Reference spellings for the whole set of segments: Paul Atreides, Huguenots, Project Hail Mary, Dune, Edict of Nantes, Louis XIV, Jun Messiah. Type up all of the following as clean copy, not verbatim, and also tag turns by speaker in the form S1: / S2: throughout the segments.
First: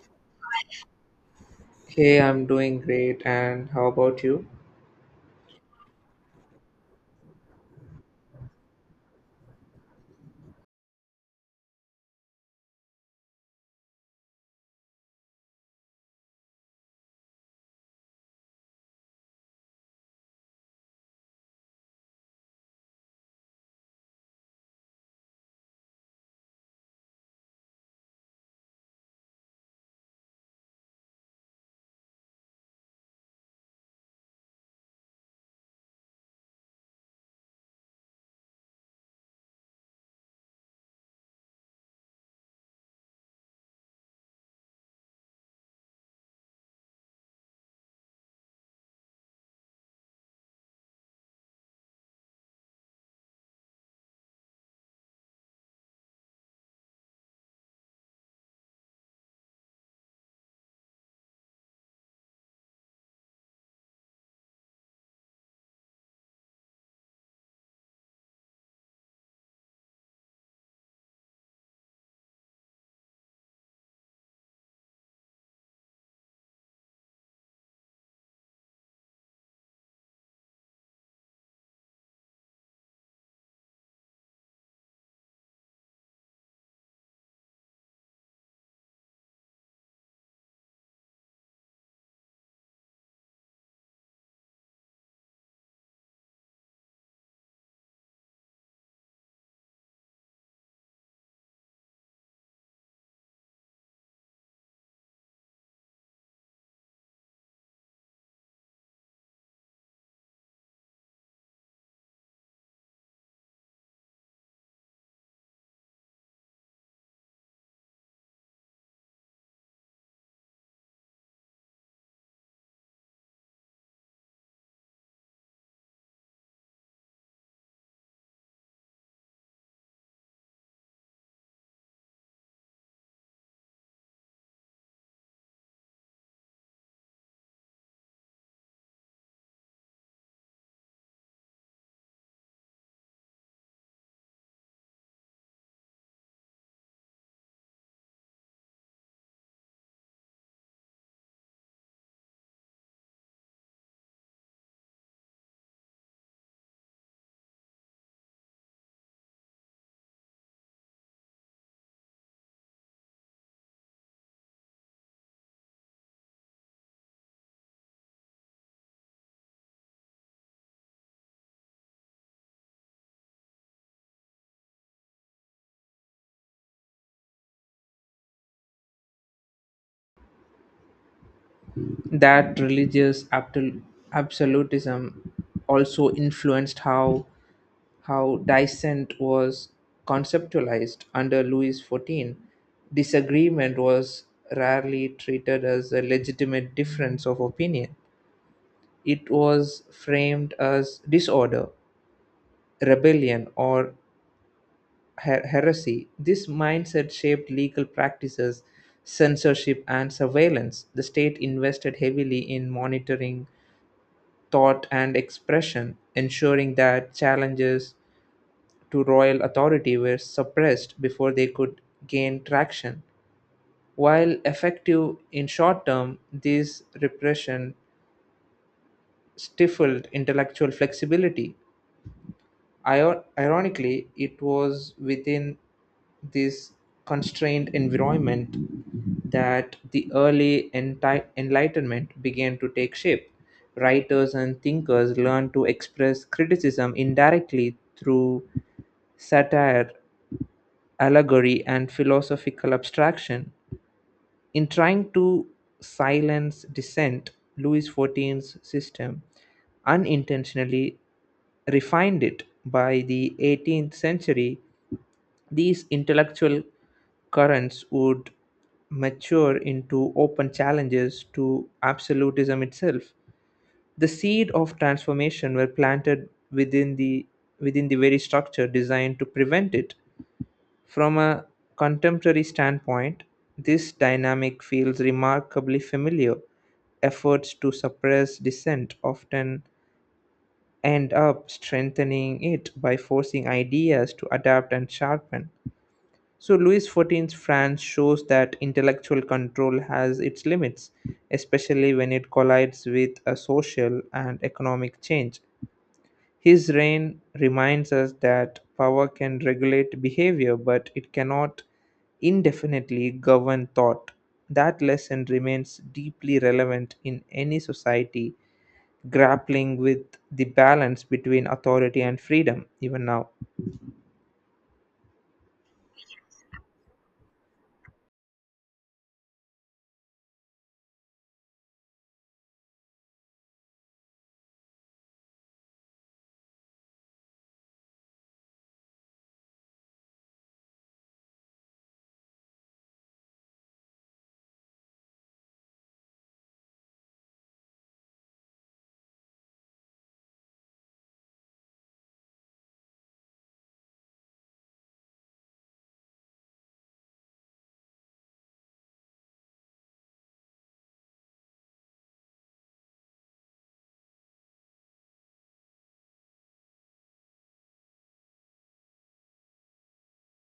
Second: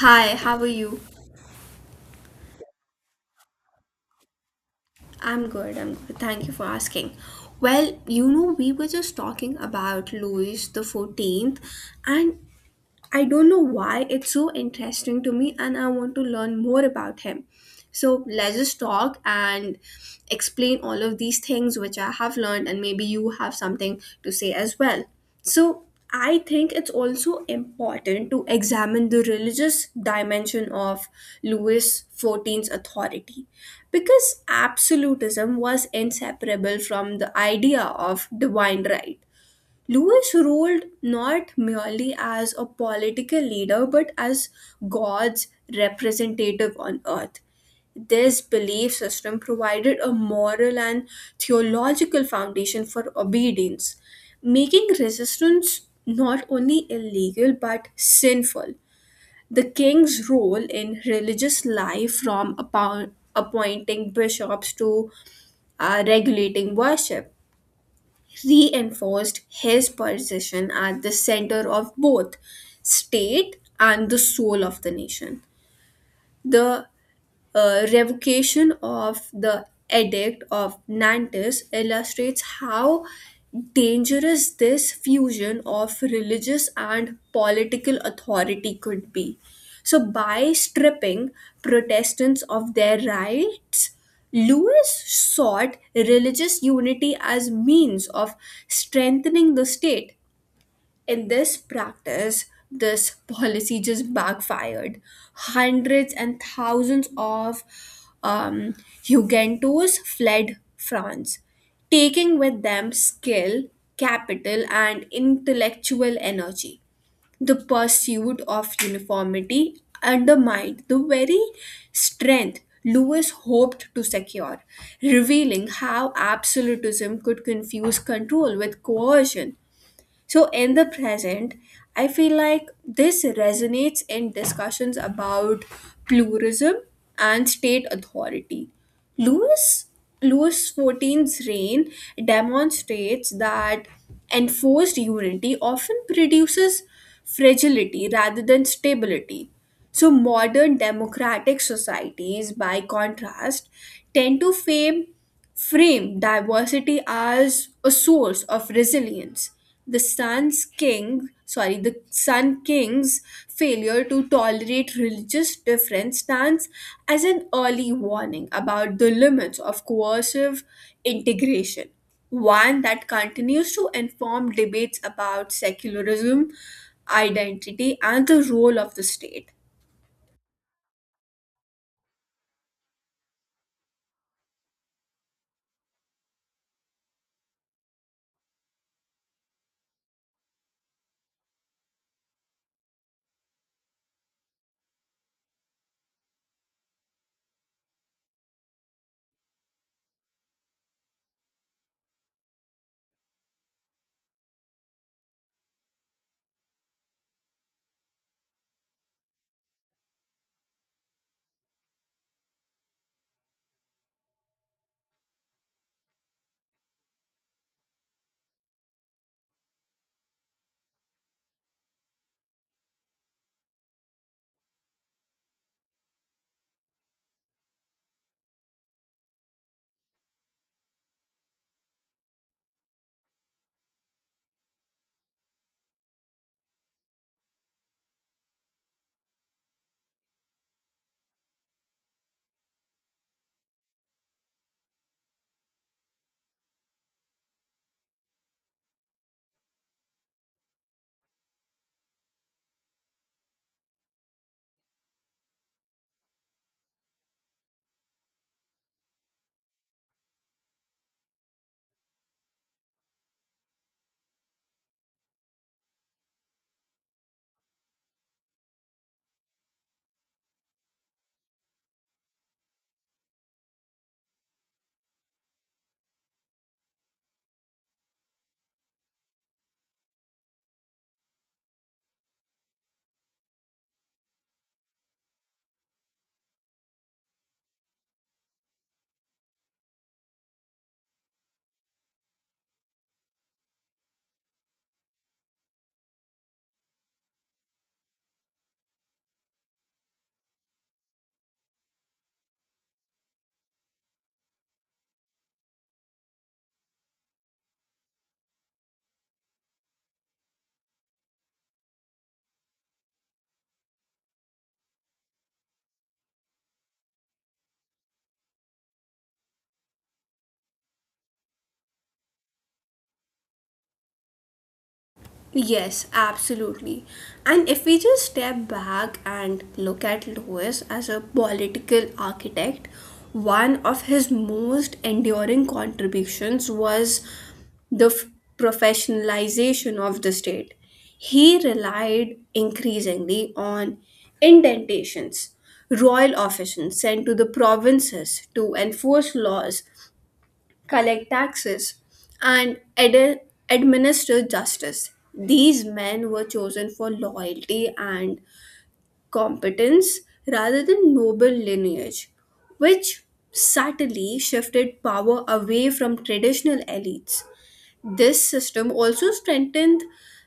S1: Hi, how are you?
S2: Hey, I'm doing great, and how about you?
S1: I'm good. Thank you for asking. We were just talking about Louis the 14th, and I don't know why it's so interesting to me and I want to learn more about him. So let's just talk and explain all of these things which I have learned, and maybe you have something to say as well. So I think it's also important to examine the religious dimension of Louis XIV's authority because absolutism was inseparable from the idea of divine right. Louis ruled not merely as a political leader but as God's representative on earth. This belief system provided a moral and theological foundation for obedience, making resistance not only illegal but sinful. The king's role in religious life, from appointing bishops to regulating worship, reinforced his position at the center of both state and the soul of the nation. The revocation of the edict of Nantes illustrates how dangerous this fusion of religious and political authority could be. So, by stripping Protestants of their rights, Lewis sought religious unity as means of strengthening the state in this practice, this policy just backfired. Hundreds and thousands of um, Hugentos fled France, taking with them skill, capital, and intellectual energy. The pursuit of uniformity undermined the very strength Lewis hoped to secure, revealing how absolutism could confuse control with coercion. So, in the present, I feel like this resonates in discussions about pluralism and state authority. Louis Louis XIV's reign demonstrates that enforced unity often produces fragility rather than stability. So, modern democratic societies, by contrast, tend to fame frame diversity as a source of resilience. The The Sun King's failure to tolerate religious difference stands as an early warning about the limits of coercive integration, one that continues to inform debates about secularism, identity, and the role of the state.
S2: That religious absolutism also influenced how dissent was conceptualized under Louis XIV. Disagreement was rarely treated as a legitimate difference of opinion. It was framed as disorder, rebellion, or heresy. This mindset shaped legal practices, censorship, and surveillance. The state invested heavily in monitoring thought and expression, ensuring that challenges to royal authority were suppressed before they could gain traction. While effective in short term, this repression stifled intellectual flexibility. Ironically, it was within this constrained environment that the early Enlightenment began to take shape. Writers and thinkers learned to express criticism indirectly through satire, allegory, and philosophical abstraction. In trying to silence dissent, Louis XIV's system unintentionally refined it. By the 18th century, these intellectual currents would mature into open challenges to absolutism itself. The seed of transformation were planted within the very structure designed to prevent it. From a contemporary standpoint, this dynamic feels remarkably familiar. Efforts to suppress dissent often end up strengthening it by forcing ideas to adapt and sharpen. So, Louis XIV's France shows that intellectual control has its limits, especially when it collides with a social and economic change. His reign reminds us that power can regulate behavior, but it cannot indefinitely govern thought. That lesson remains deeply relevant in any society grappling with the balance between authority and freedom, even now.
S1: Yes, absolutely. And if we just step back and look at Lewis as a political architect, one of his most enduring contributions was the f- professionalization of the state. He relied increasingly on indentations, royal officers sent to the provinces to enforce laws collect taxes, and administer justice. These men were chosen for loyalty and competence rather than noble lineage, which subtly shifted power away from traditional elites. This system also strengthened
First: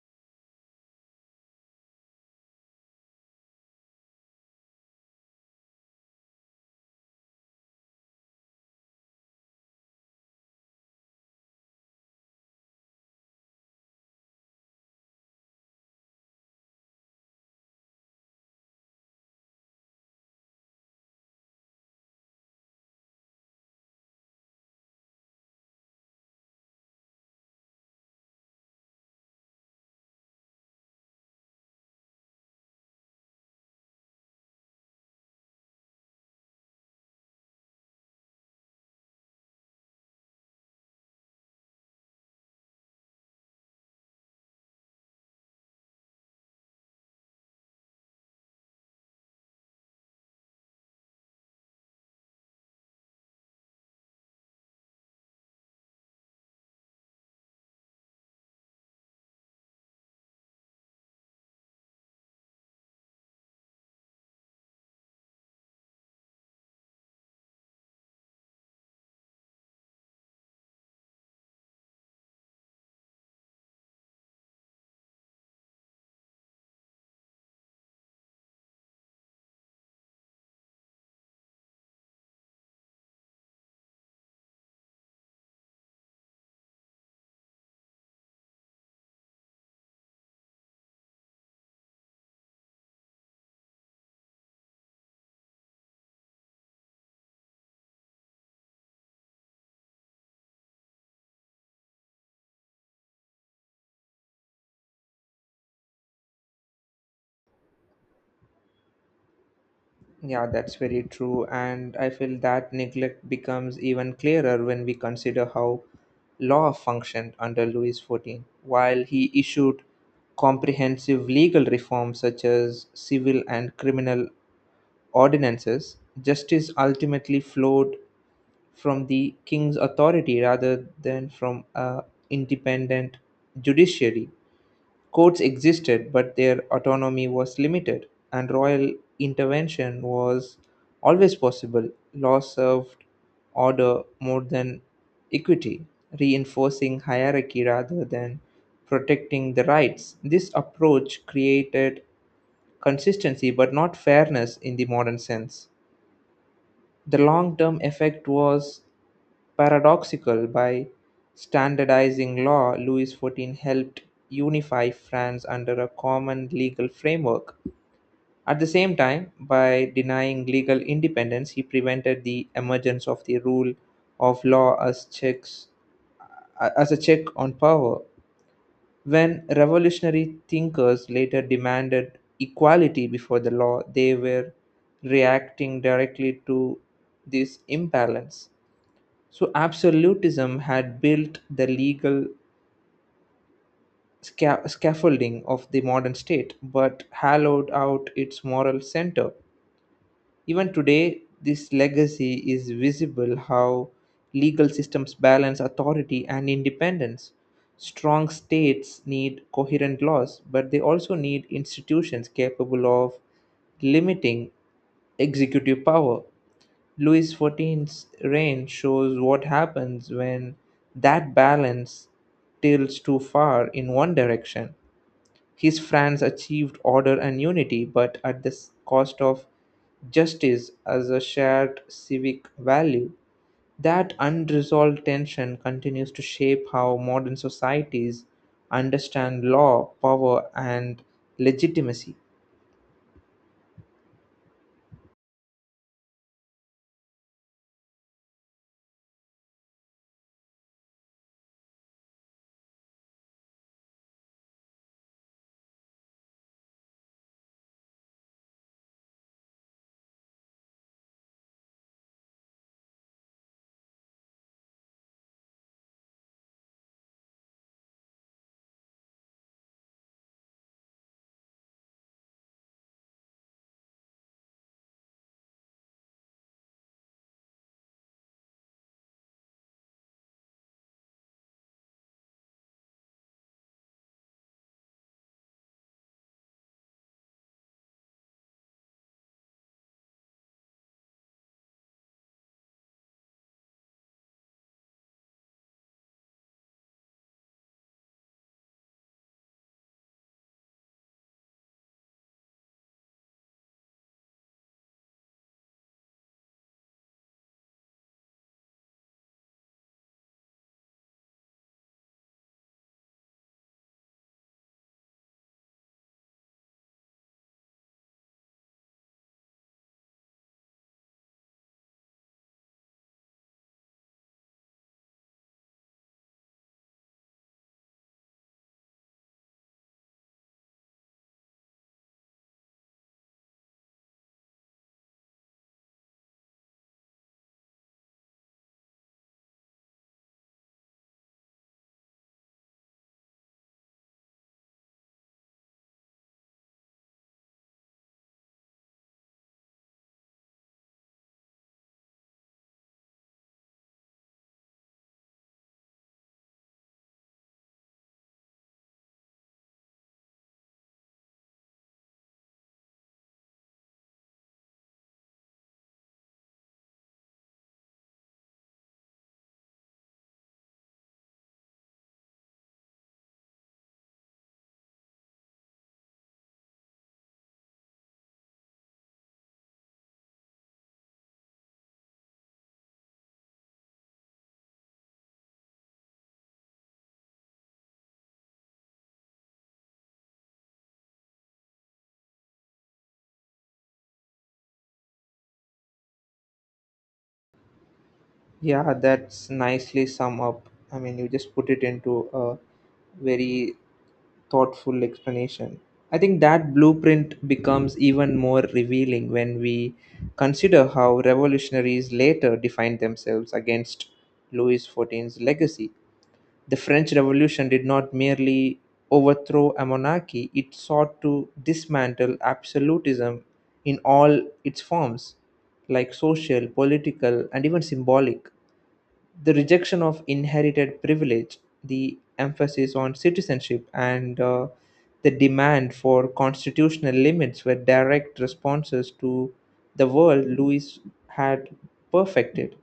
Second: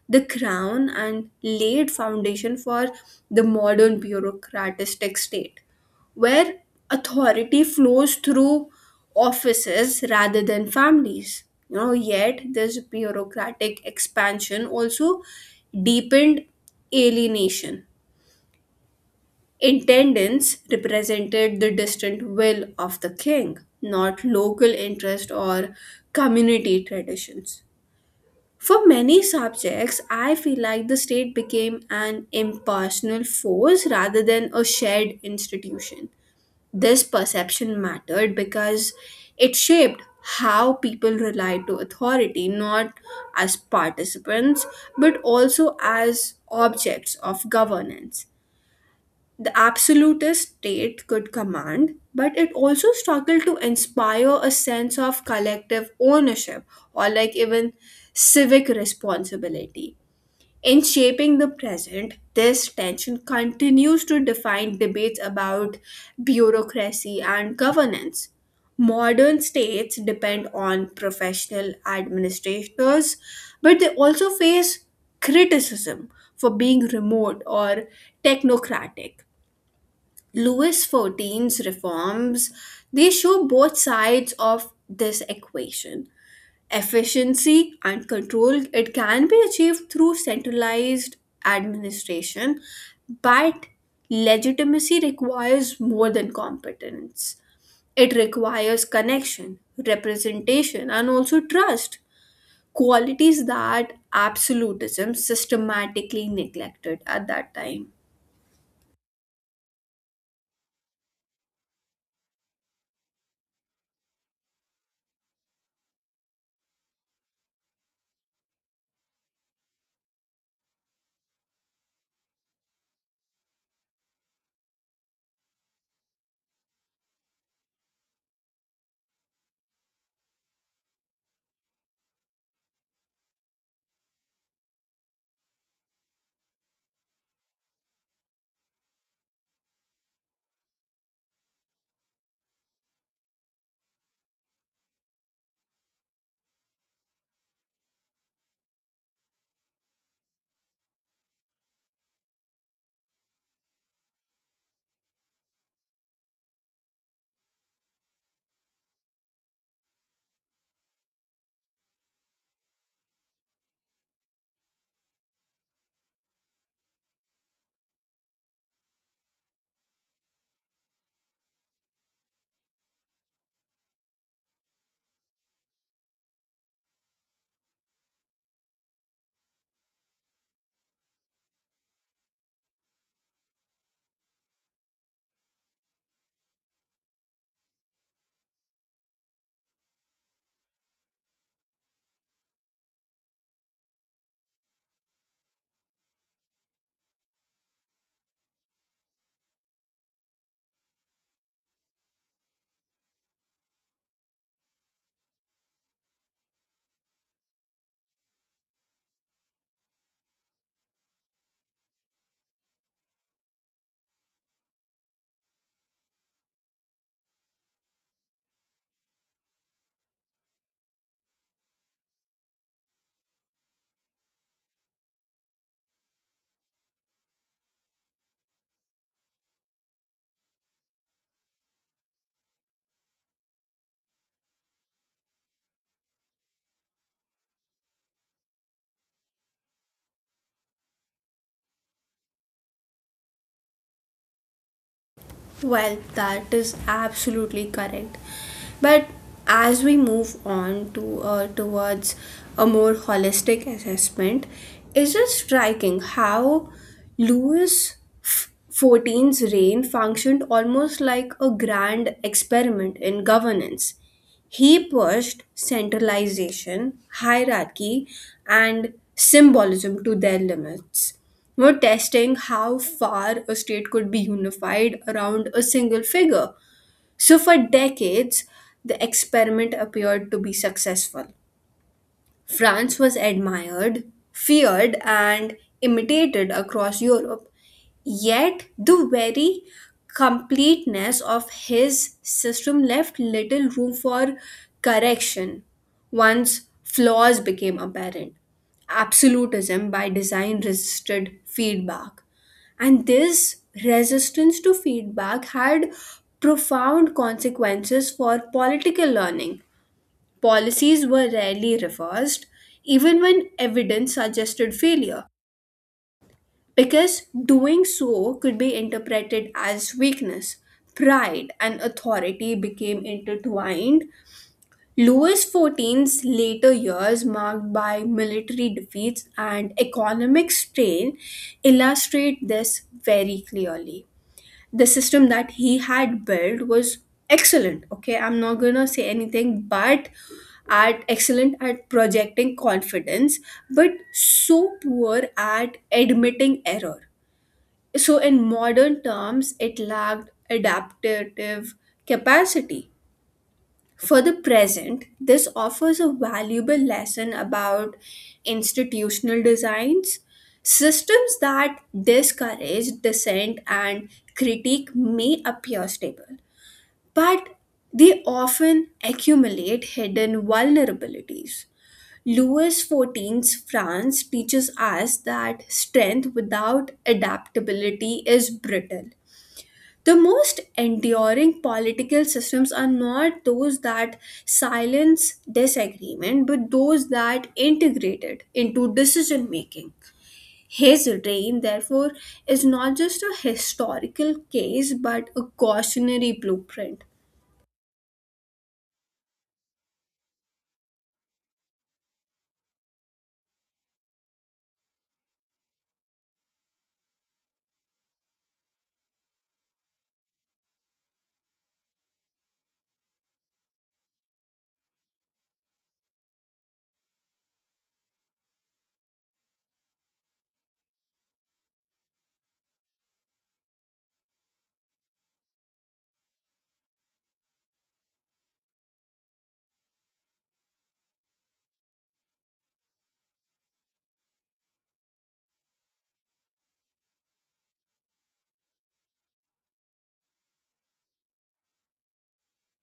S1: the crown and laid foundation for the modern bureaucratic state, where authority flows through offices rather than families. You know, yet this bureaucratic expansion also deepened alienation. Intendants represented the distant will of the king, not local interest or community traditions for many subjects, I feel like the state became an impersonal force rather than a shared institution. This perception mattered because it shaped how people relied to authority, not as participants, but also as objects of governance. The absolutist state could command, but it also struggled to inspire a sense of collective ownership or, like, even civic responsibility. In shaping the present, this tension continues to define debates about bureaucracy and governance. Modern states depend on professional administrators, but they also face criticism for being remote or technocratic. Louis XIV's reforms, they show both sides of this equation. Efficiency and control, it can be achieved through centralized administration, but legitimacy requires more than competence. It requires connection, representation, and also trust, qualities that absolutism systematically neglected at that time.
S2: Yeah, that's very true. And I feel that neglect becomes even clearer when we consider how law functioned under Louis XIV. While he issued comprehensive legal reforms such as civil and criminal ordinances, justice ultimately flowed from the king's authority rather than from a independent judiciary. Courts existed, but their autonomy was limited, and royal intervention was always possible. Law served order more than equity, reinforcing hierarchy rather than protecting the rights. This approach created consistency but not fairness in the modern sense. The long term effect was paradoxical. By standardizing law, Louis XIV helped unify France under a common legal framework. At the same time, by denying legal independence, he prevented the emergence of the rule of law as checks as a check on power. When revolutionary thinkers later demanded equality before the law, they were reacting directly to this imbalance. So absolutism had built the legal scaffolding of the modern state, but hollowed out its moral center. Even today, this legacy is visible how legal systems balance authority and independence. Strong states need coherent laws, but they also need institutions capable of limiting executive power. Louis XIV's reign shows what happens when that balance tilts too far in one direction. His France achieved order and unity, but at the cost of justice as a shared civic value. That unresolved tension continues to shape how modern societies understand law, power, and legitimacy.
S1: Well, that is absolutely correct. But as we move on to towards a more holistic assessment, it's just striking how Louis XIV's reign functioned almost like a grand experiment in governance. He pushed centralization, hierarchy, and symbolism to their limits we're testing how far a state could be unified around a single figure. So, for decades, the experiment appeared to be successful. France was admired, feared, and imitated across Europe. Yet, the very completeness of his system left little room for correction once flaws became apparent. Absolutism by design resisted feedback, and this resistance to feedback had profound consequences for political learning. Policies were rarely reversed, even when evidence suggested failure, because doing so could be interpreted as weakness. Pride and authority became intertwined. Louis XIV's later years, marked by military defeats and economic strain, illustrate this very clearly. The system that he had built was excellent okay I'm not going to say anything but at excellent at projecting confidence but so poor at admitting error, so in modern terms it lacked adaptive capacity. For the present, this offers a valuable lesson about institutional designs. Systems that discourage dissent and critique may appear stable, but they often accumulate hidden vulnerabilities. Louis XIV's France teaches us that strength without adaptability is brittle. The most enduring political systems are not those that silence disagreement, but those that integrate it into decision making. His reign, therefore, is not just a historical case but a cautionary blueprint.
S2: Yeah, that's nicely sum up. I mean, you just put it into a very thoughtful explanation. I think that blueprint becomes even more revealing when we consider how revolutionaries later defined themselves against Louis XIV's legacy. The French Revolution did not merely overthrow a monarchy, it sought to dismantle absolutism in all its forms, like social, political, and even symbolic the rejection of inherited privilege, the emphasis on citizenship, and the demand for constitutional limits were direct responses to the world Louis had perfected.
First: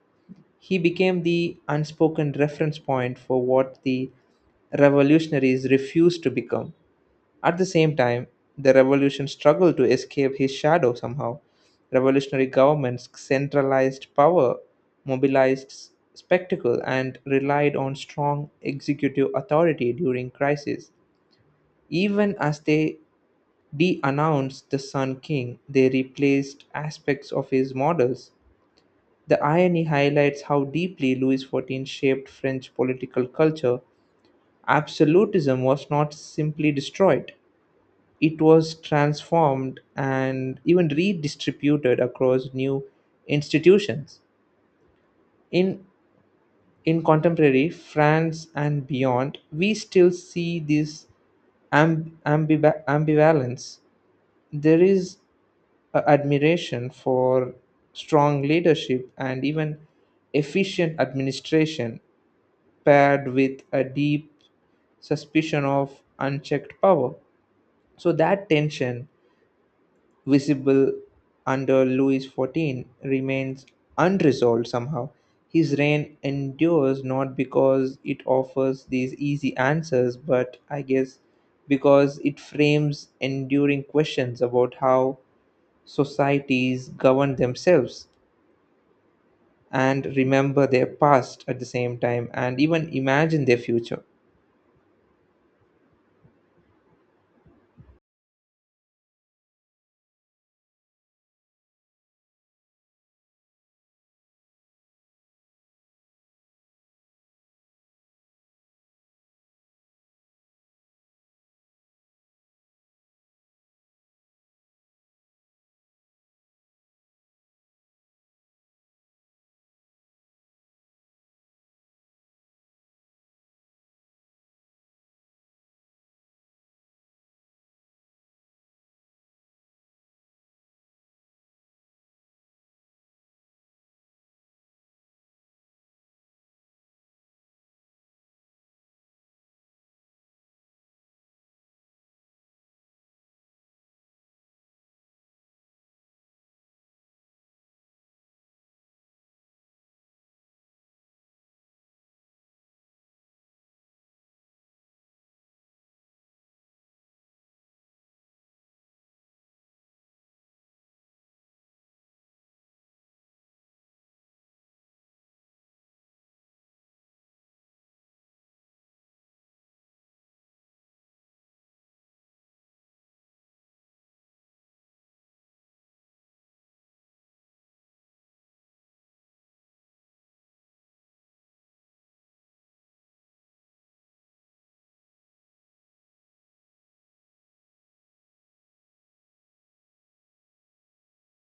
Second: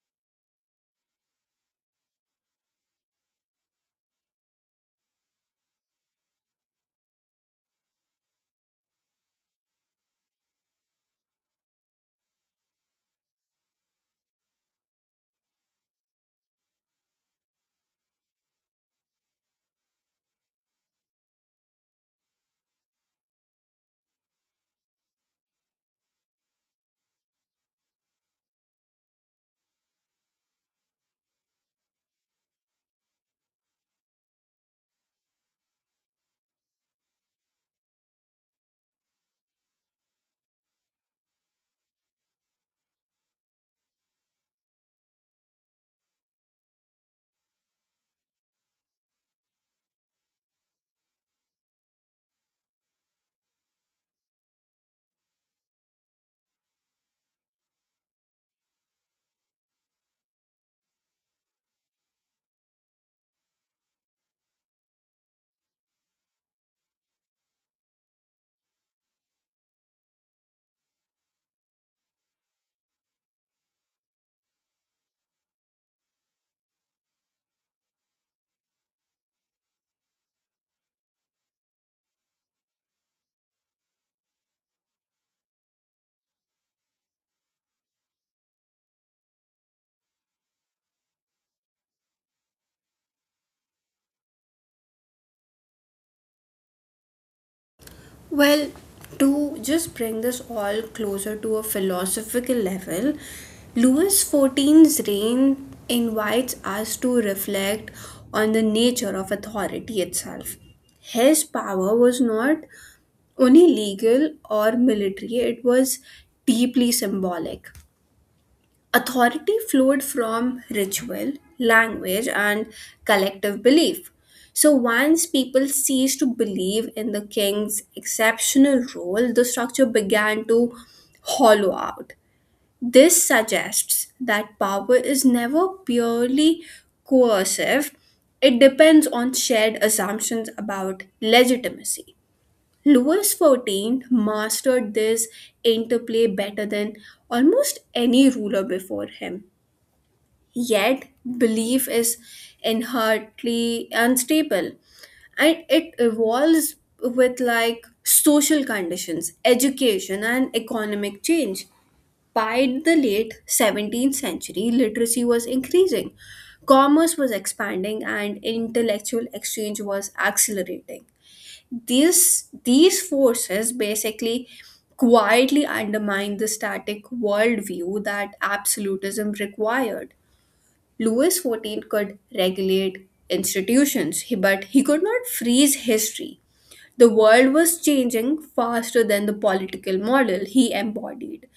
S2: He became the unspoken reference point for what the revolutionaries refused to become. At the same time, the revolution struggled to escape his shadow somehow. Revolutionary governments centralized power, mobilized spectacle, and relied on strong executive authority during crisis. Even as they de announced the Sun King, they replaced aspects of his models. The irony highlights how deeply Louis XIV shaped French political culture. Absolutism was not simply destroyed, it was transformed and even redistributed across new institutions. In, in contemporary France and beyond, we still see this ambivalence. There is a admiration for strong leadership and even efficient administration paired with a deep suspicion of unchecked power. So that tension visible under Louis XIV, remains unresolved somehow. His reign endures not because it offers these easy answers, but I guess because it frames enduring questions about how societies govern themselves and remember their past at the same time and even imagine their future.
S1: Well, to just bring this all closer to a philosophical level, Louis XIV's reign invites us to reflect on the nature of authority itself. His power was not only legal or military, it was deeply symbolic. Authority flowed from ritual, language, and collective belief. So once people ceased to believe in the king's exceptional role, the structure began to hollow out. This suggests that power is never purely coercive, it depends on shared assumptions about legitimacy. Louis XIV mastered this interplay better than almost any ruler before him. Yet, belief is inherently unstable and it evolves with like social conditions, education, and economic change. By the late 17th century, literacy was increasing, commerce was expanding, and intellectual exchange was accelerating. These forces basically quietly undermine the static worldview that absolutism required. Louis XIV could regulate institutions, but he could not freeze history. The world was changing faster than the political model he embodied.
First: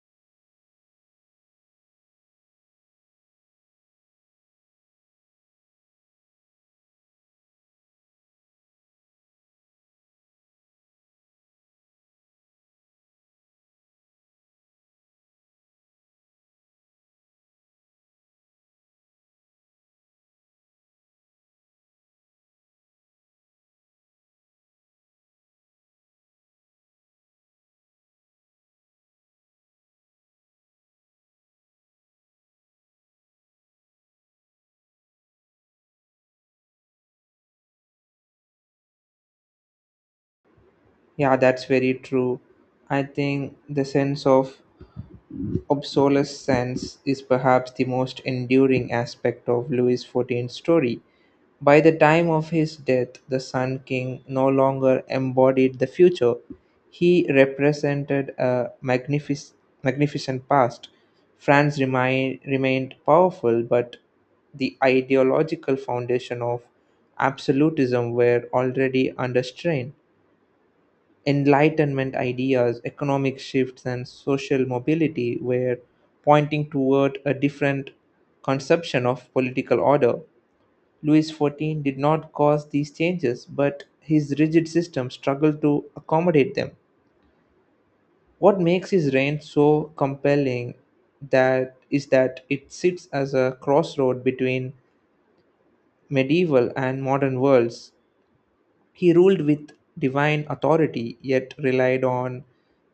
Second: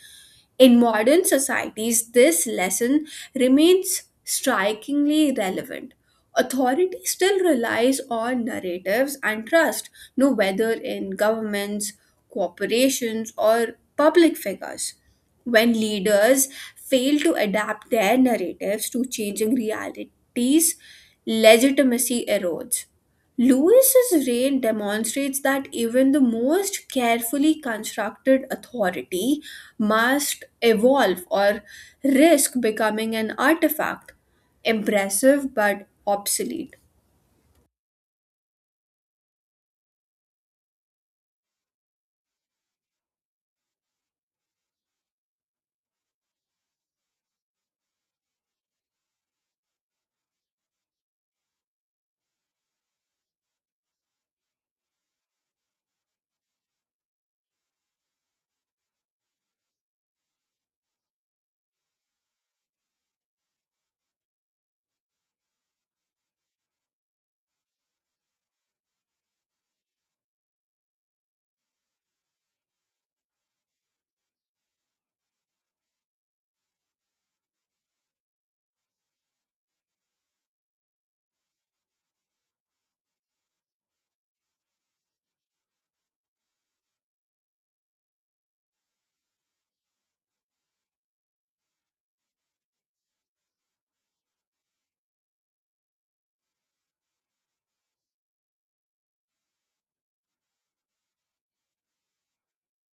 S1: In modern societies, this lesson remains strikingly relevant. Authority still relies on narratives and trust, no whether in governments, corporations, or public figures. When leaders fail to adapt their narratives to changing realities, legitimacy erodes. Lewis's reign demonstrates that even the most carefully constructed authority must evolve or risk becoming an artifact, impressive but obsolete.
S2: Yeah, that's very true. I think the sense of obsolescence is perhaps the most enduring aspect of Louis XIV's story. By the time of his death, the Sun King no longer embodied the future. He represented a magnificent past. France remained powerful, but the ideological foundation of absolutism were already under strain. Enlightenment ideas, economic shifts, and social mobility were pointing toward a different conception of political order. Louis XIV did not cause these changes, but his rigid system struggled to accommodate them. What makes his reign so compelling that is that it sits as a crossroad between medieval and modern worlds. He ruled with divine authority yet relied on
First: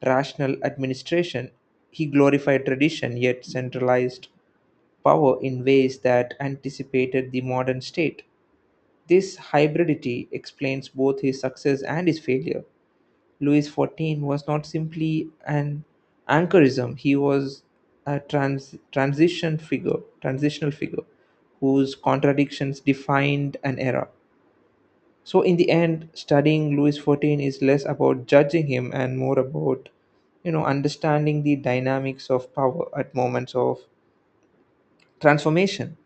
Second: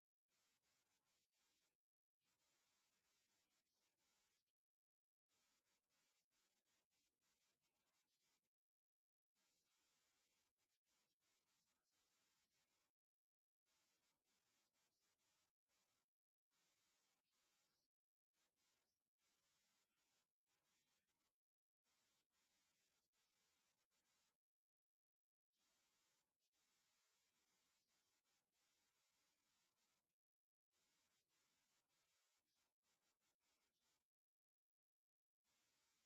S2: rational administration. He glorified tradition yet centralized power in ways that anticipated the modern state. This hybridity explains both his success and his failure. Louis XIV was not simply an anchorism, he was a transitional figure whose contradictions defined an era. So, in the end, studying Louis XIV is less about judging him and more about, you know, understanding the dynamics of power at moments of transformation.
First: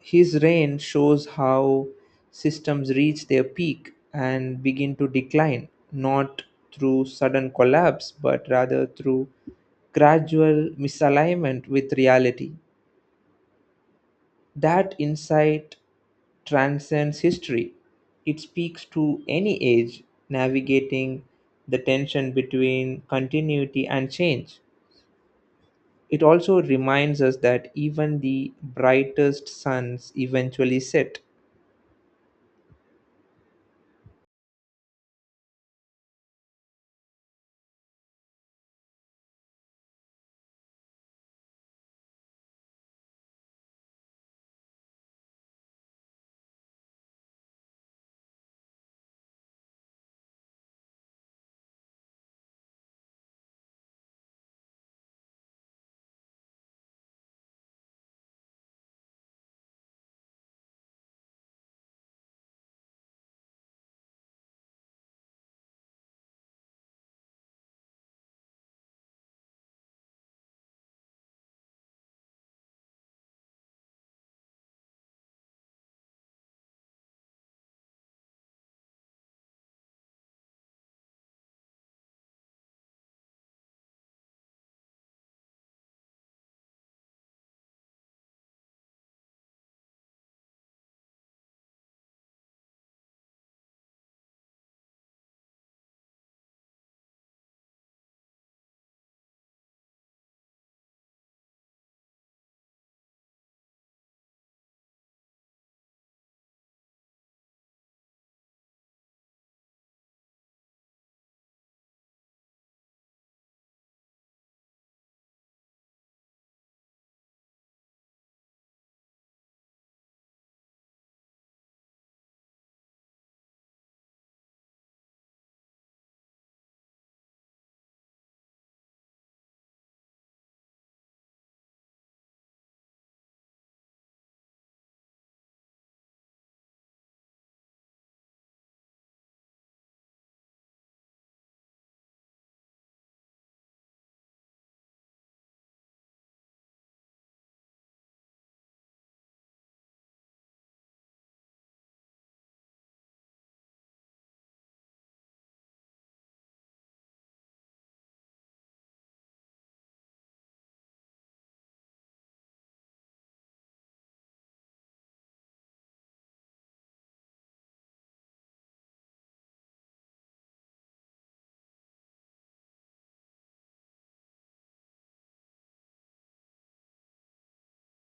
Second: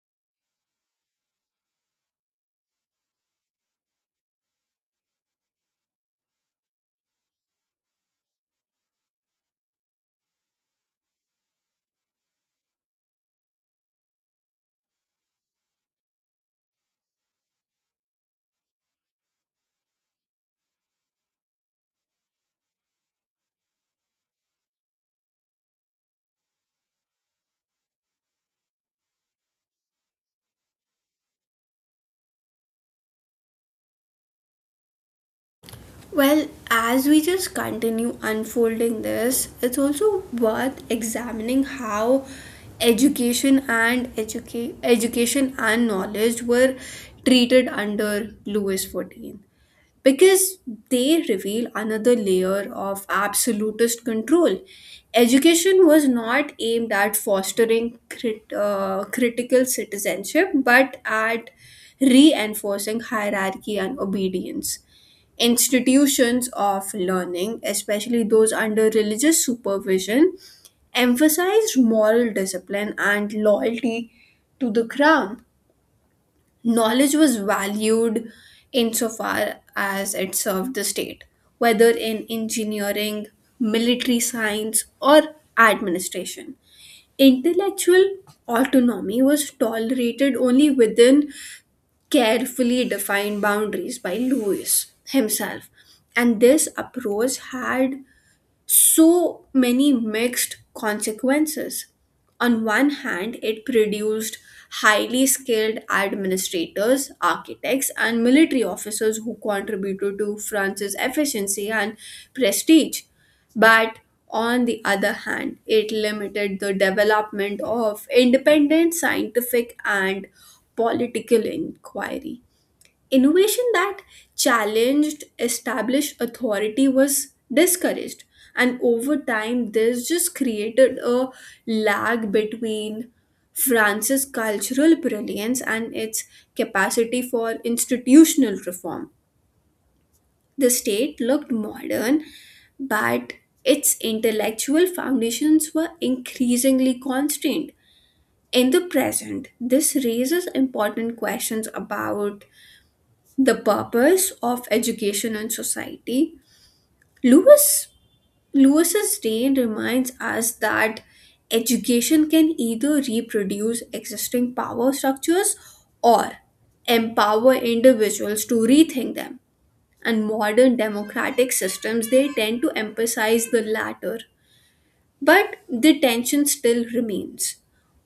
S2: His reign shows how systems reach their peak and begin to decline, not through sudden collapse, but rather through gradual misalignment with reality. That insight transcends history. It speaks to any age navigating the tension between continuity and change. It also reminds us that even the brightest suns eventually set.
S1: Well, as we just continue unfolding this, it's also worth examining how education and knowledge were treated under Louis XIV, because they reveal another layer of absolutist control. Education was not aimed at fostering critical citizenship but at reinforcing hierarchy and obedience. Institutions of learning, especially those under religious supervision, emphasized moral discipline and loyalty to the crown. Knowledge was valued insofar as it served the state, whether in engineering, military science, or administration. Intellectual autonomy was tolerated only within carefully defined boundaries by Lewis himself, and this approach had so many mixed consequences. On one hand, it produced highly skilled administrators, architects, and military officers who contributed to France's efficiency and prestige. But on the other hand, it limited the development of independent scientific and political inquiry. Innovation that challenged established authority was discouraged, and over time, this just created a lag between France's cultural brilliance and its capacity for institutional reform. The state looked modern, but its intellectual foundations were increasingly constrained. In the present, this raises important questions about the purpose of education and society. Lewis Lewis's reign reminds us that education can either reproduce existing power structures or empower individuals to rethink them. And modern democratic systems they tend to emphasize the latter. But the tension still remains.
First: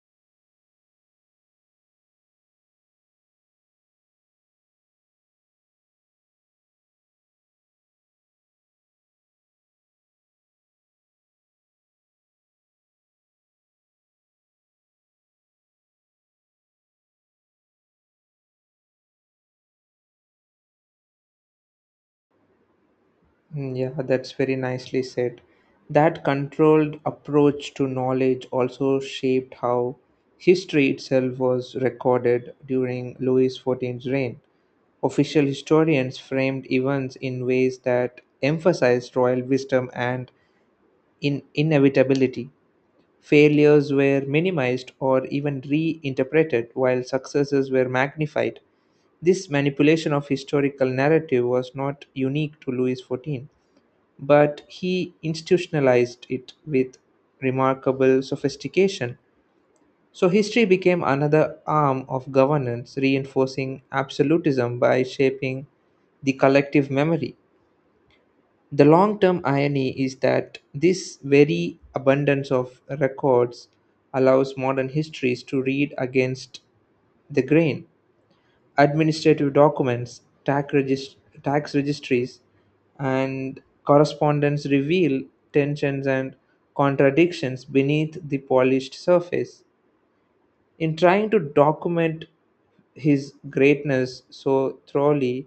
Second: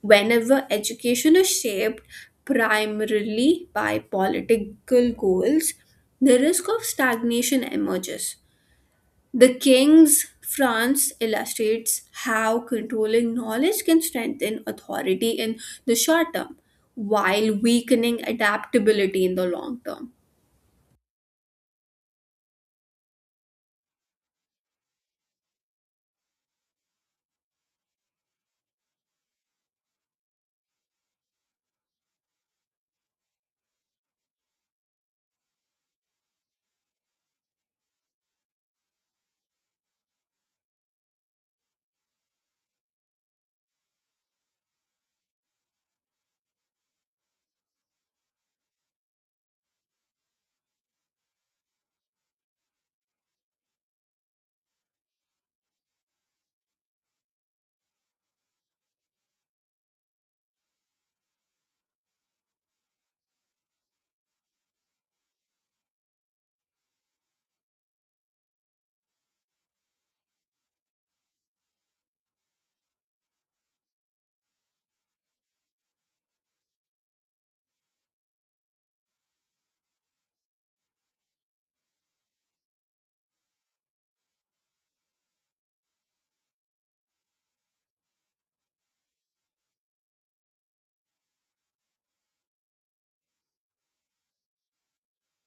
S1: Whenever education is shaped primarily by political goals, the risk of stagnation emerges. The King's France illustrates how controlling knowledge can strengthen authority in the short term while weakening adaptability in the long term.
S2: Mm, yeah, that's very nicely said. That controlled approach to knowledge also shaped how history itself was recorded during Louis XIV's reign. Official historians framed events in ways that emphasized royal wisdom and in inevitability. Failures were minimized or even reinterpreted, while successes were magnified. This manipulation of historical narrative was not unique to Louis XIV, but he institutionalized it with remarkable sophistication. So, history became another arm of governance, reinforcing absolutism by shaping the collective memory. The long term irony is that this very abundance of records allows modern histories to read against the grain. Administrative documents, tax registries, and correspondence reveal tensions and contradictions beneath the polished surface. In trying to document his greatness so thoroughly,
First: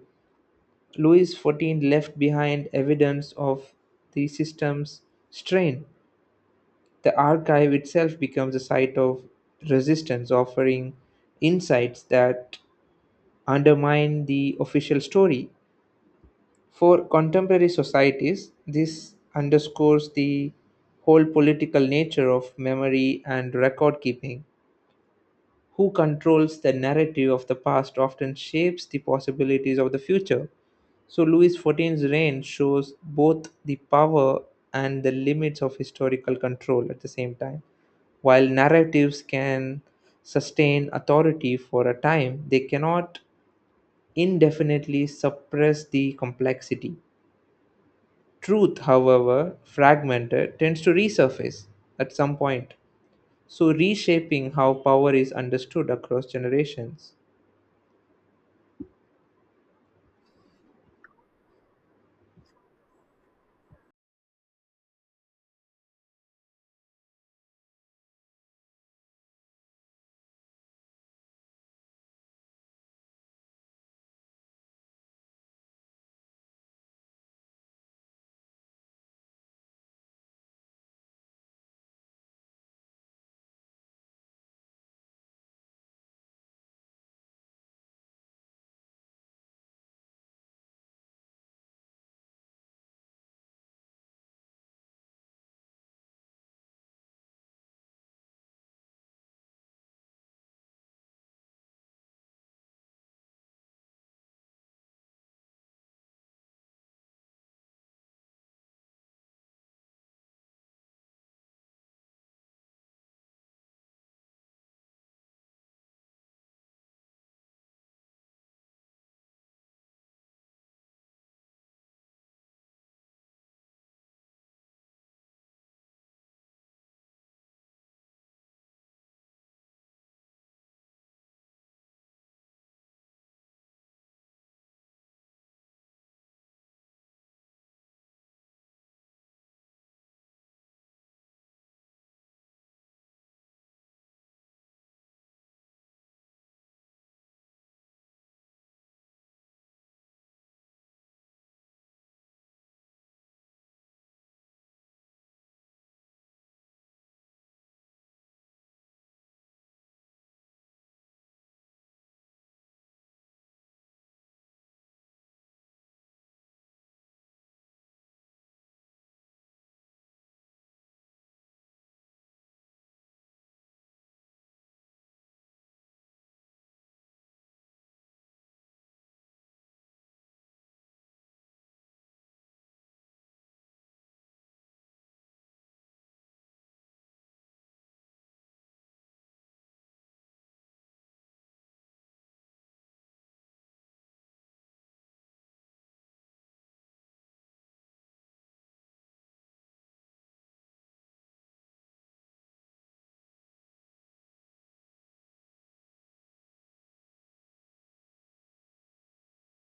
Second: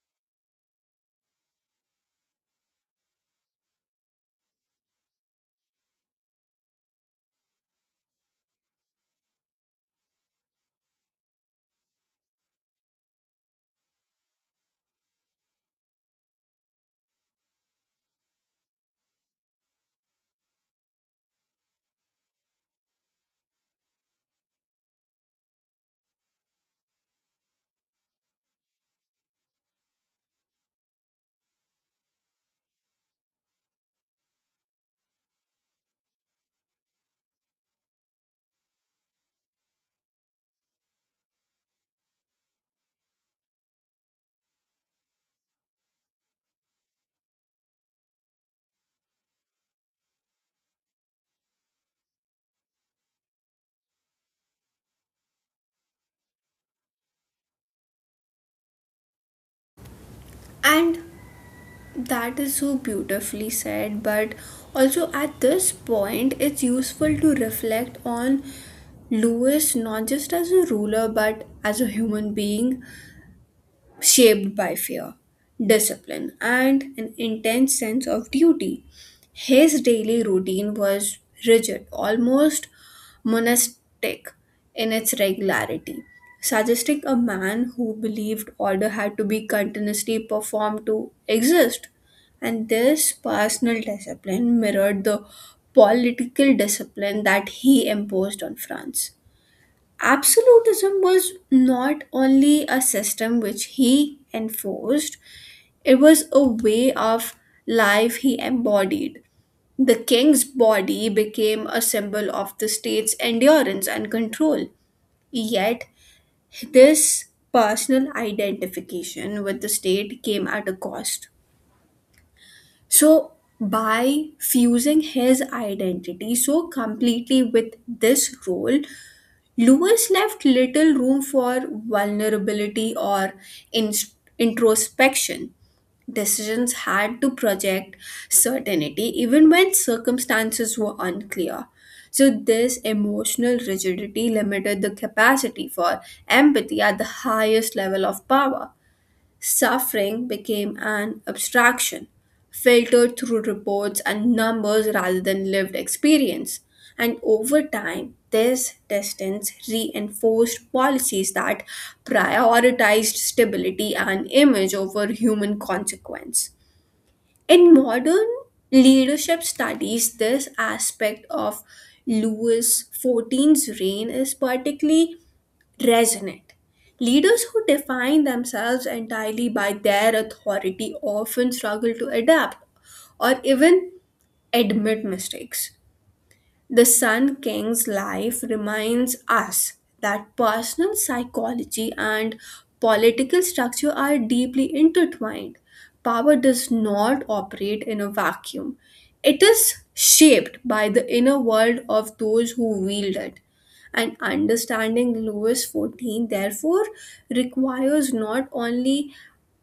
S2: Louis XIV left behind evidence of the system's strain. The archive itself becomes a site of resistance, offering insights that undermine the official story. For contemporary societies, this underscores the whole political nature of memory and record keeping. Who controls the narrative of the past often shapes the possibilities of the future. So Louis XIV's reign shows both the power and the limits of historical control at the same time. While narratives can sustain authority for a time, they cannot indefinitely suppress the complexity. Truth, however, fragmented, tends to resurface at some point, so reshaping how power is understood across generations.
S1: And that is so beautifully said, but also at this point, it's useful to reflect on Lewis not just as a ruler but as a human being shaped by fear, discipline, and an intense sense of duty. His daily routine was rigid, almost monastic in its regularity, suggesting a man who believed order had to be continuously performed to exist. And this personal discipline mirrored the political discipline that he imposed on France. Absolutism was not only a system which he enforced, it was a way of life he embodied. The king's body became a symbol of the state's endurance and control. Yet, this personal identification with the state came at a cost. So, by fusing his identity so completely with this role, Lewis left little room for vulnerability or in- introspection. Decisions had to project certainty even when circumstances were unclear. So, this emotional rigidity limited the capacity for empathy at the highest level of power. Suffering became an abstraction, filtered through reports and numbers rather than lived experience. And over time, this distance reinforced policies that prioritized stability and image over human consequence. In modern leadership studies, this aspect of Louis XIV's reign is particularly resonate. Leaders who define themselves entirely by their authority often struggle to adapt or even admit mistakes. The Sun King's life reminds us that personal psychology and political structure are deeply intertwined. Power does not operate in a vacuum, it is shaped by the inner world of those who wield it. And understanding Louis XIV, therefore, requires not only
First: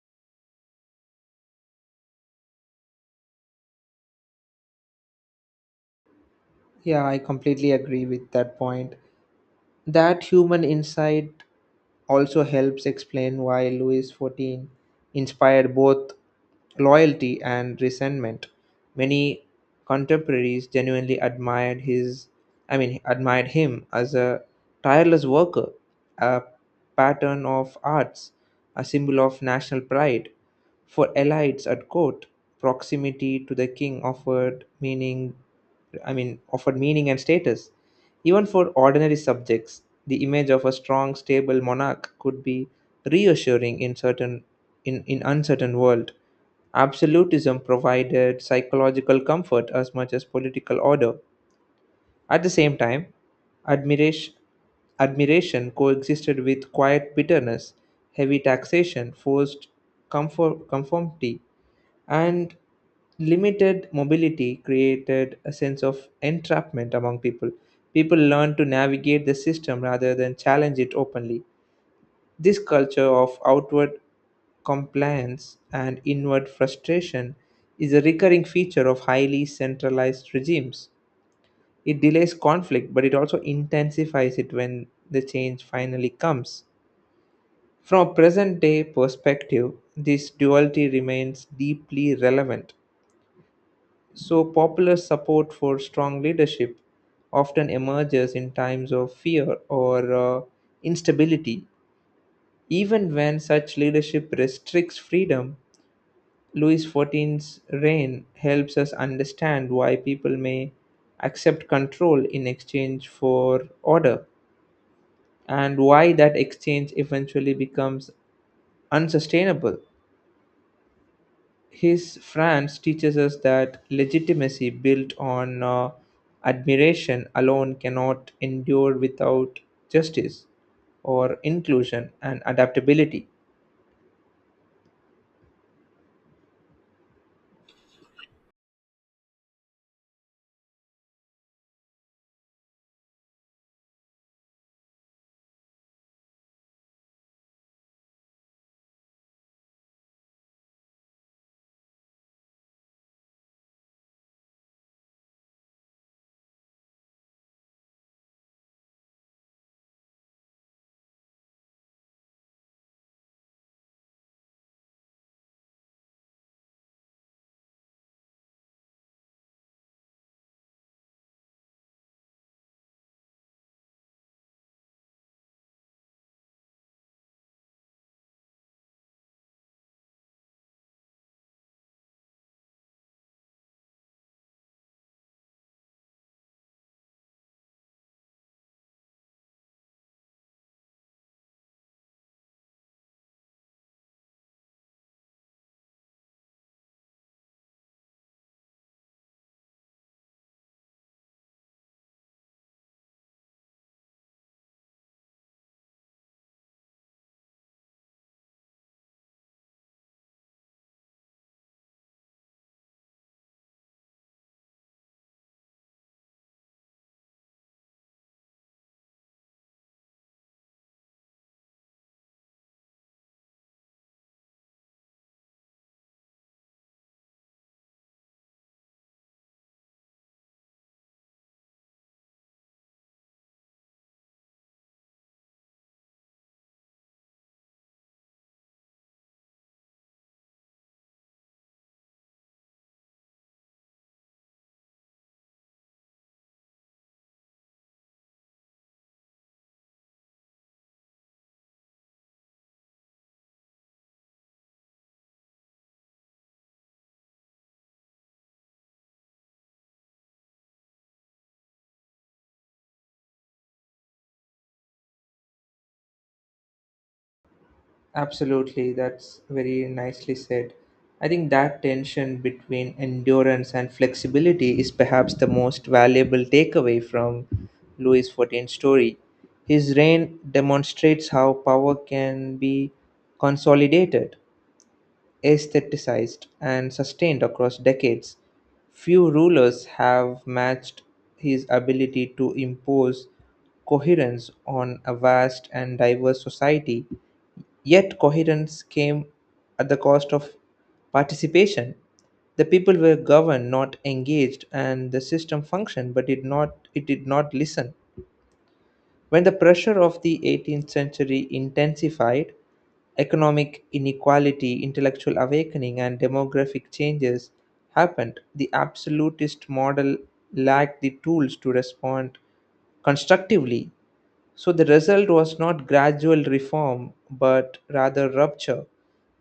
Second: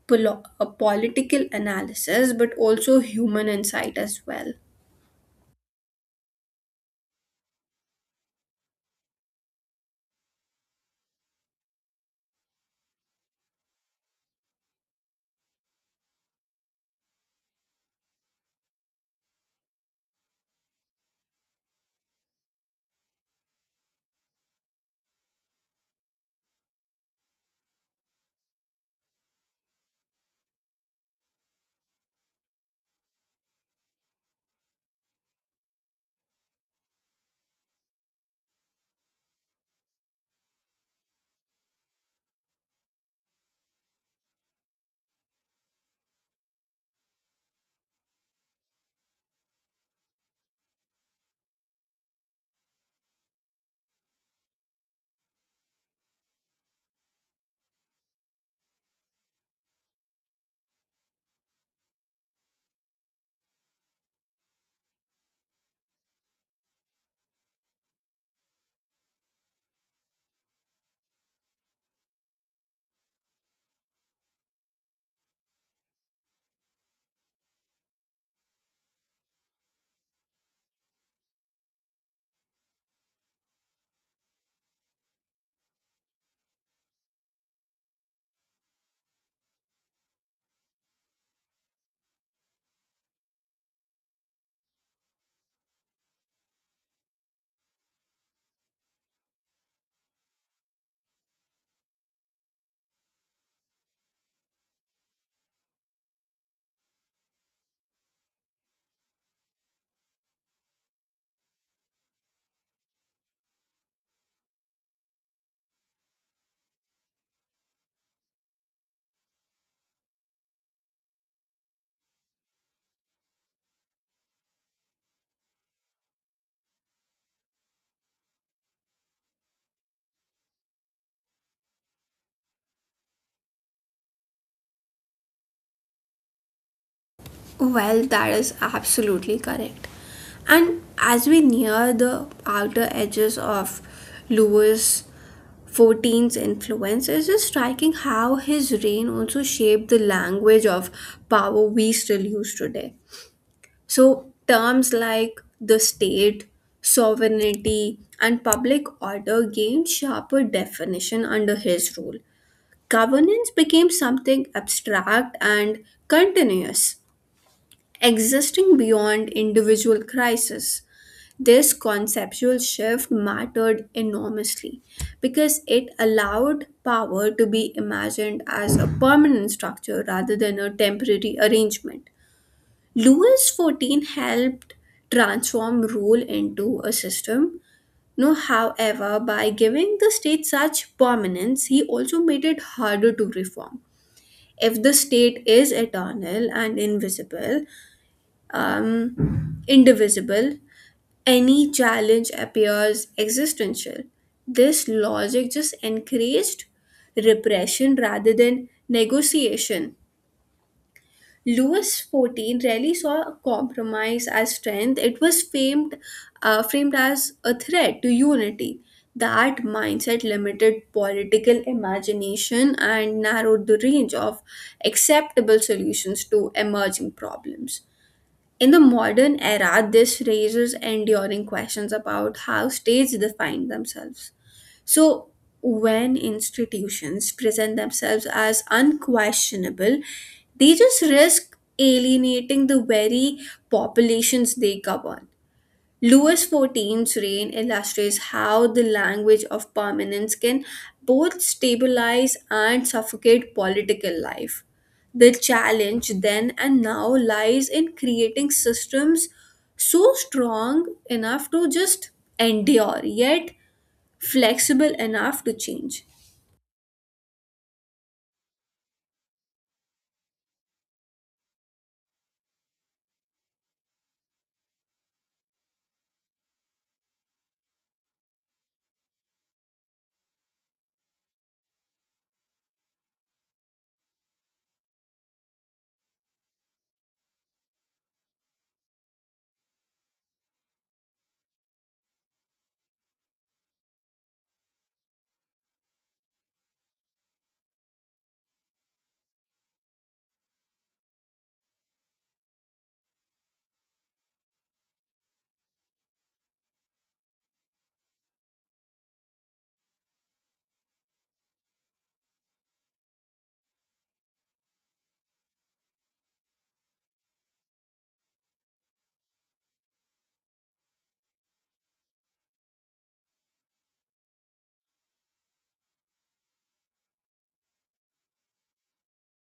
S1: a political analysis but also human insight as well.
S2: Yeah, I completely agree with that point. That human insight also helps explain why Louis XIV inspired both loyalty and resentment. Many contemporaries genuinely I mean, admired him as a tireless worker, a pattern of arts, a symbol of national pride. For elites at court, proximity to the king I mean, offered meaning and status. Even for ordinary subjects, the image of a strong, stable monarch could be reassuring in uncertain world. Absolutism provided psychological comfort as much as political order. At the same time, admiration admiration coexisted with quiet bitterness. Heavy taxation, conformity, and limited mobility created a sense of entrapment among people. People learned to navigate the system rather than challenge it openly. This culture of outward compliance and inward frustration is a recurring feature of highly centralized regimes. It delays conflict, but it also intensifies it when the change finally comes. From a present day perspective, this duality remains deeply relevant. So, popular support for strong leadership often emerges in times of fear or instability. Even when such leadership restricts freedom, Louis XIV's reign helps us understand why people may accept control in exchange for order and why that exchange eventually becomes unsustainable. His France teaches us that legitimacy built on admiration alone cannot endure without justice or inclusion and adaptability.
S1: Well, that is absolutely correct. And as we near the outer edges of Louis XIV's influence, it is striking how his reign also shaped the language of power we still use today. So, terms like the state, sovereignty, and public order gained sharper definition under his rule. Governance became something abstract and continuous, existing beyond individual crisis. This conceptual shift mattered enormously because it allowed power to be imagined as a permanent structure rather than a temporary arrangement. Louis XIV helped transform rule into a system. No, however, by giving the state such prominence, he also made it harder to reform. If the state is eternal and invisible, indivisible, any challenge appears existential. This logic just encouraged repression rather than negotiation. Louis XIV rarely saw compromise as strength. It was framed as a threat to unity. That mindset limited political imagination and narrowed the range of acceptable solutions to emerging problems. In the modern era, this raises enduring questions about how states define themselves. So, when institutions present themselves as unquestionable, they just risk alienating the very populations they govern. Louis XIV's reign illustrates how the language of permanence can both stabilize and suffocate political life. The challenge then and now lies in creating systems so strong enough to just endure, yet flexible enough to change.
S2: Absolutely, that's very nicely said. I think that tension between endurance and flexibility is perhaps the most valuable takeaway from Louis XIV's story. His reign demonstrates how power can be consolidated aestheticized and sustained across decades, few rulers have matched his ability to impose coherence on a vast and diverse society. Yet, coherence came at the cost of participation. The people were governed, not engaged, and the system functioned, but did not, it did not listen. When the pressure of the 18th century intensified, economic inequality, intellectual awakening, and demographic changes happened, the absolutist model lacked the tools to respond constructively so the result was not gradual reform, but rather rupture.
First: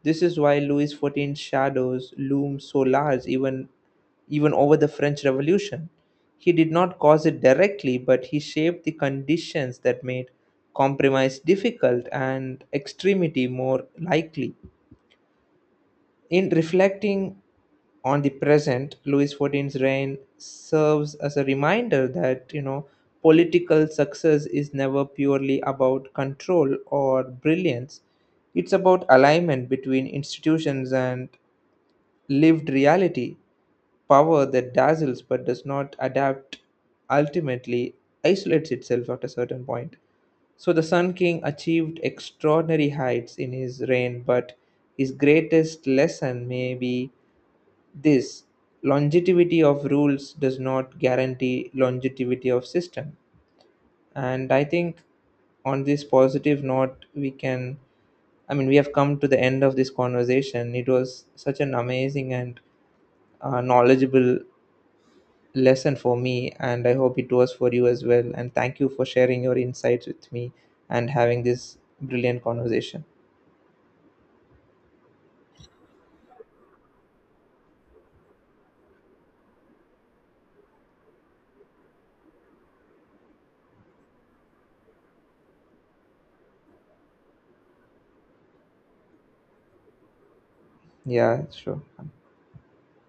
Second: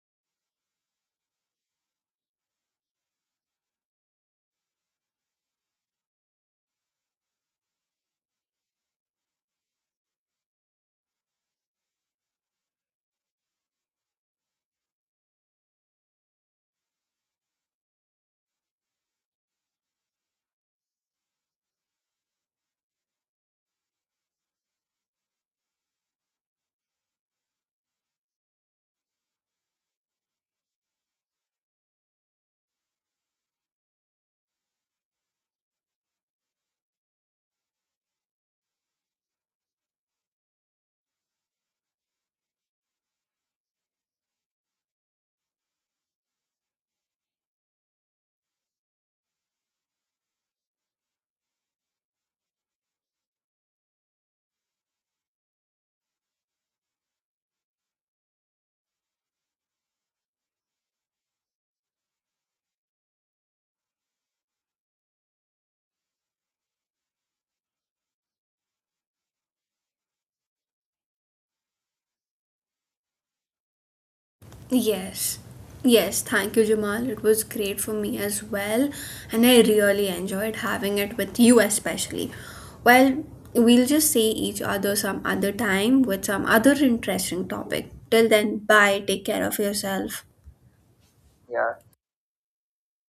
S2: This is why Louis XIV's shadows loom so large even over the French Revolution. He did not cause it directly, but he shaped the conditions that made compromise difficult and extremity more likely. In reflecting on the present, Louis XIV's reign serves as a reminder that, you know, political success is never purely about control or brilliance. It's about alignment between institutions and lived reality power that dazzles but does not adapt ultimately isolates itself at a certain point. So the Sun King achieved extraordinary heights in his reign, but his greatest lesson may be this longevity of rules does not guarantee longevity of system. And I think on this positive note, I mean, we have come to the end of this conversation. It was such an amazing and knowledgeable lesson for me, and I hope it was for you as well. And thank you for sharing your insights with me and having this brilliant conversation.
S1: Yes. Yes, thank you, Jamal. It was great for me as well, and I really enjoyed having it with you, especially. Well, we'll just see each other some other time with some other interesting topic. Till then, bye. Take care of yourself.
S2: Yeah,
S1: Yeah.
S2: sure.